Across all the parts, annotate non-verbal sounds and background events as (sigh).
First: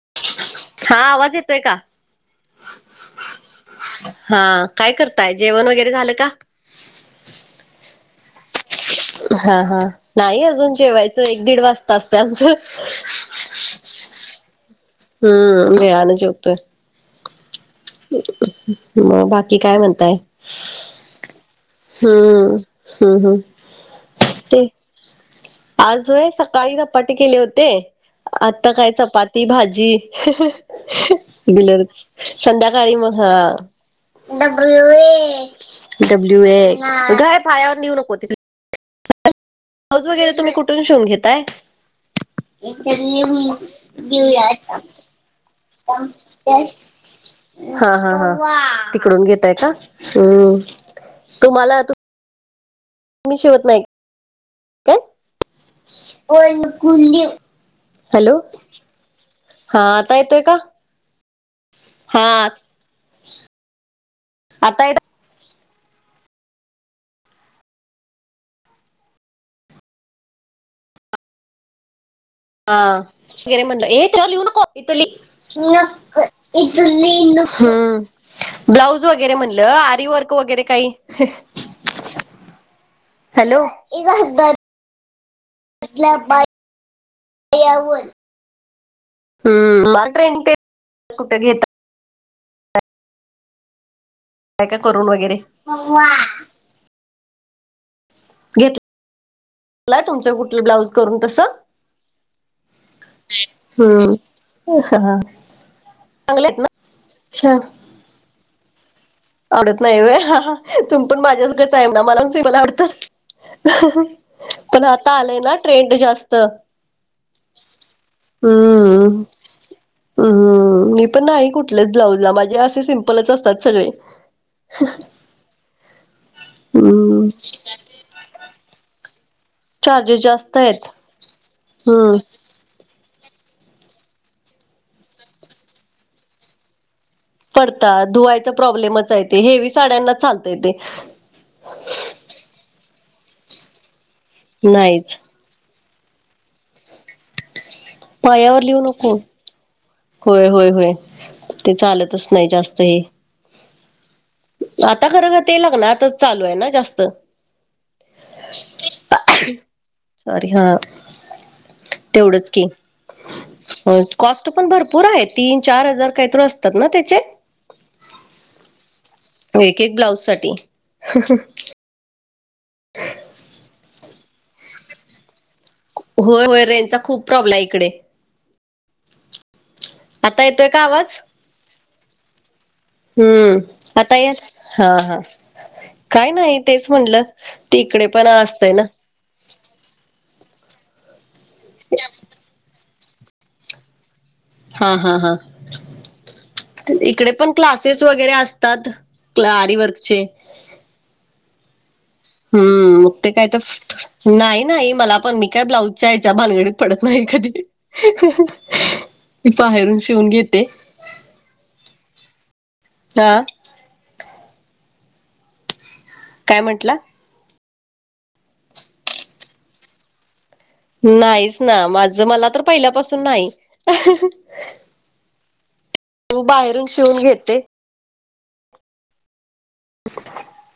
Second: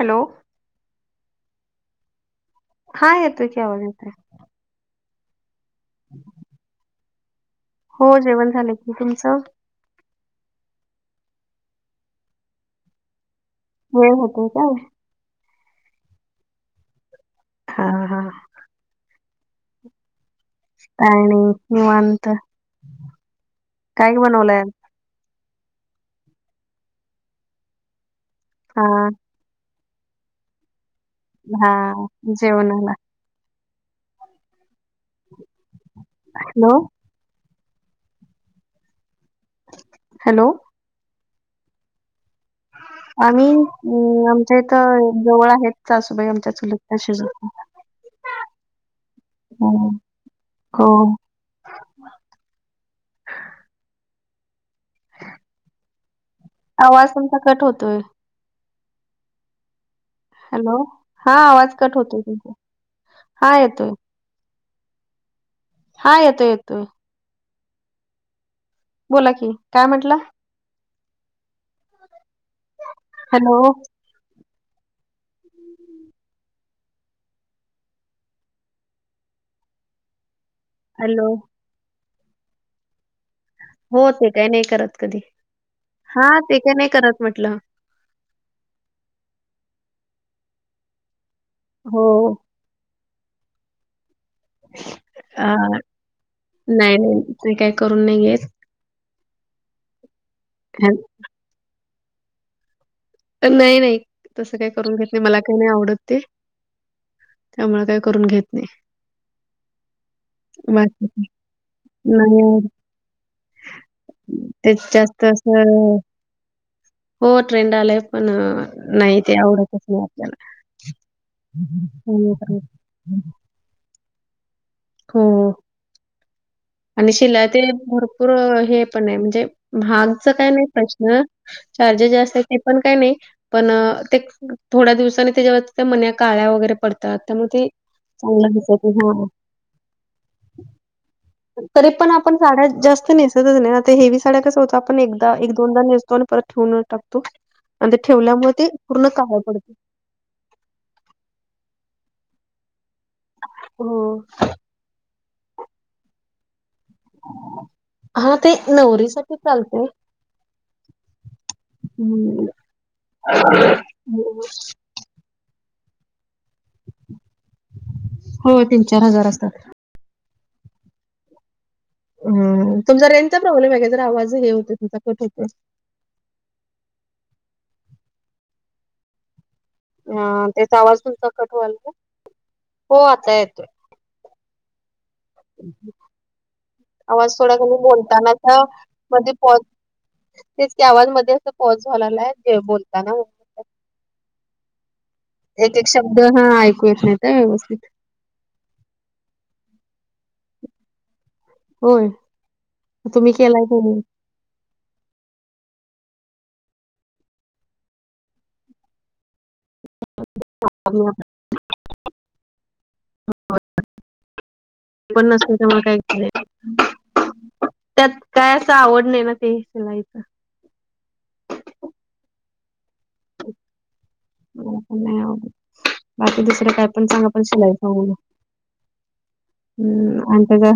Hello. हा आवाज येतोय का? हा येतोय की आवाज येतय. हां काय करताय? जेवण वगैरे झालं का. हो जेवण झाले. हां हां नाही अजून जेवायचं एक दीड वाजता असत आमचं. हो होते काय. हम्म (unintelligible) वयानं जेवतोय. हा हा म बाकी काय म्हनताय? काय नई निवांत हम्म हम्म. काय बनवलंय? ते आज होय सकाळी धपाटे केले होते. आता हा काय चपा ती भाजी हा गलरच (unintelligible) जेवणाला संध्याकाळी म हा W A W A. Hello उठय पायावर नीऊ नको ती. ब्लाउज वगैरे हॅलो तुम्ही कुठून शिवून घेताय? आम्ही येऊ अं देऊया आमच्या आ. इथं जवळ आहेत सासूबाई आमच्या चुलत त्या शिजवतात (unintelligible) हा हा हा तिकडून घेतय का? हो हम हो. तुमाला मी शिवत नाही. काय ह. होतोय हॅलो. हां आता येतोय का? हॅलो हा आवाज कट होतोय हा. तुमचा हा येतोय आता येतोय. हा येतो येतो. बोला की काय म्हटला. हां हॅलो हे त्याच्यावर लिहू नको इत ली. नको इथलीन हम्म ब्लाऊज वगैरे म्हणलं आरीवर्क वगैरे काही. हॅलो हॅलो हो ते काय नाही करत कधी हा ते काय नाही करत म्हटलं. आवर. ह मला ट्रेनिंग ते कुठ घेता. हो. काय काय करून वगैरे. अ, नाही मी करून नाही घेत. नाई तुमचं कुठलं ब्लाउज हं, करून तसं? नाई नाई हम्म तसं काही करून घेत नाही मला काही नाही आवडत ते. चांगले आहेत ना त्या मुळं काही करून घेत नाही. आवडत नाई वय हां हां बाकी तुम पण काही माझ्याच गत आहे ना मला त मला आवडत. तेच पण आता जास्त आलंय ना ट्रेंड असं जास्त. हो ट्रेंड आलाय पण नाही हम्म ते आवडतच नाही आपल्याला. हम्म मी पण नाही कुठलेच ब्लाउज ला त्यामुळे काही माजे आसे सिंपलच असतात सगळे. हम्म. आणि हम्म शिलाय ते भरपूर हे पण आहे म्हणजे चार्जेस महागच काय जास्त नाही आहेत प्रश्न. चार्जेस हम्म जास्त आहेत. हे पण काय नाही पण ते थोड्या दिवसानी तेज्या वरच्या मन्या काळ्या वगैरे पडत पडता धुवायचा प्रॉब्लेमच आय हां. तेे हेवी साड्यांना चालतय ते. तरी पण आपण साड्या जास्त नेसतच नाही हेवी साड्या कस होत आपण नाहीच एकदा एक दोनदा नेस तो आणि परत ठेवून टाकतो आणि ठेवल्यामुळे पायावर ते लिहू पूर्ण नको काळ पड होय होय होय ते चालतच नाही जास्त हे. हो. आता खरखर ते लग्न आताच चालू आहे ना जास्त हा ते नवरीसाठी चालतंय. सॉरी हा तेवढच की कॉस्ट पण भरपूर पुर आहे तीन चार हजार काहीत असतात ना त्याचे, हो तीन चार हजार असतात. ब्लाउ साठी ह तुम ज रेचा प्रॉब्लेम आहे का जर आवाज हे होते तचा कट होते. होय होय रेज चा खूप प्रॉब्लेम आहे इकडे आता ह येतोय त्याचा का आवाज तुलचा कटवा्हाल हम्म आता या हा हा काय नाही तेच म्हणलं आवाज थोडा त कमी इकडे पण बोलतानाचा असतंय ना, मध्ये पॉझ तेच गवाां मध्ये अस पॉझ झालेला आहे जे बोलताना हा हा हा एक एक शब्द हा ऐकू येत नाहीत इकडे पण व्यवस्थित क्लासेस वगैरे असतात आरी वर्कचे. होय हम्म मग ते तुम्ही काय तर केलाय की नाही नाही नाही मला पण मी काय ब्लाऊजच्या यायच्या भानगडीत पडत नाही कधी हीही मी बाहेरून शिवून घेते आम्ही हा. पण नसत मला काय काय म्हटलं त्यात काय असं आवड नाही ना ते शिलाईच नाहीच ना माझ मला तर पहिल्यापासून नाही. मला पण नाही आव बाकी मग दुसरं बाहेरून काय पण शिवून चांग पण घेते शलाई हम्म अंत का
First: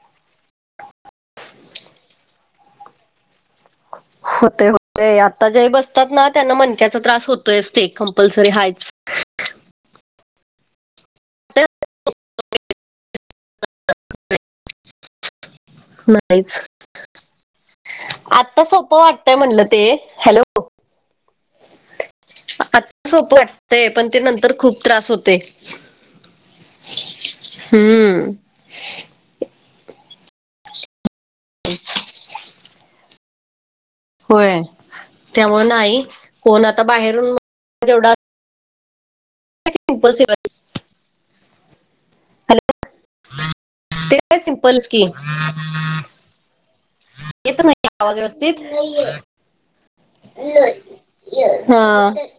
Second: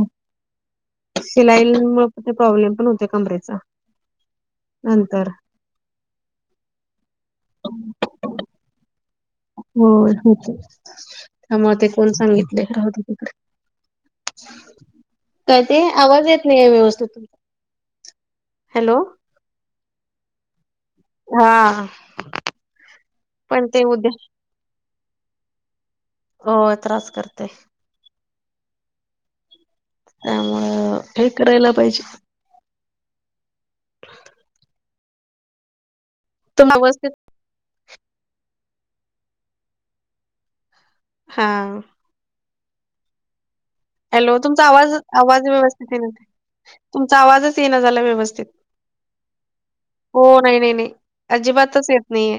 शिलाईमुळे ते प्रॉब्लेम पण होते कमरेचा होते होते नंतर आता जे बसतात ना त्यांना मनक्याचा त्रास होतोय असते कंपल्सरी हायच हो होत त्यामुळे ते कोण सांगितले राहू दे तिकडे.. काय ते आवाज येत नाही नाहीच आहे व्यवस्थितुमचा हॅलो तेय म्हणलं ते हॅलो हा आता सोप वाटतय पण ते नंतर खूप त्रास होते. हो त्रास करते. हम्म त्यामुळं फेक करायला पाहिजे. होय त्यामुळ नाही कोण तुम आता व्यवस्थित बाहेरून तेवढा पल स (inaudible) हा हॅलो हॅलो तुमचा आवाज आवाज व्यवस्थित येत नाही. तुमचा आवाजच येत ये ना नाही झाला आवाज व्यवस्थित हो नाही नाही नाही अजिबातच येत हा नाहीये.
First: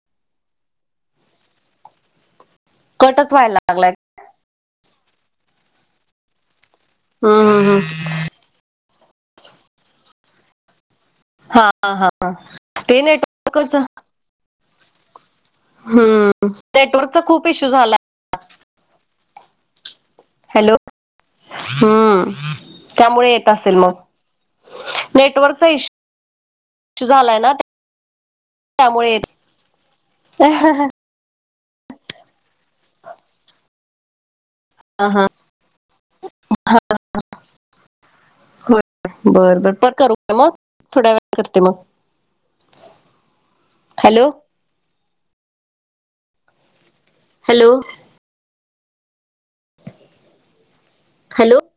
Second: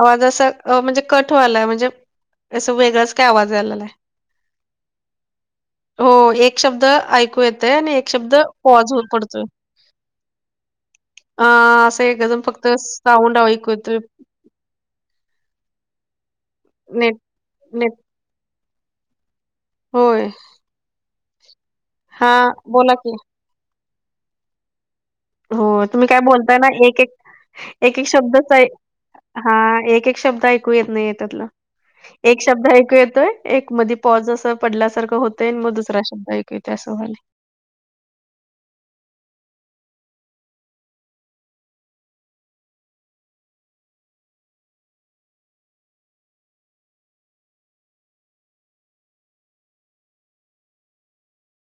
आवाज असं म्हणजे कट वालाय म्हणजे असं वेगळाच काय कटच आवाज व्हायला आलेला लागलाय आहे. हो एक शब्द ऐकू हम्म, हम्म, येतय आणि हम्म. एक शब्द पॉज पडतोय. अ हा असं आहे कजम फक्त ते साऊंड नेटवर्कच ऐकत. हम्म नेट नेटवर्कचा खूप इशू नेट झाला होय. हॅलो हम्म हां, बोला की. त्यामुळे येत असेल मग, नेटवर्कचा हो इश्यू तुम्ही काय बोलताय ना एक एक झालाय ना एक एक शब्दच त्यामुळे येत हा एक एक शब्द हा ऐकू येत नाहीय, त्यातल. एक शब्द ऐकू येतोय, एक मधी पॉज असं पडल्या सारखं हा होतय, मग दुसरा शब्द ऐकु येतोय असं व्हालयं. (unintelligible) हो, बरं बरं परत करू काय मग? थोड्या वेळात करते मग. हॅलो! हॅलो! हॅलो!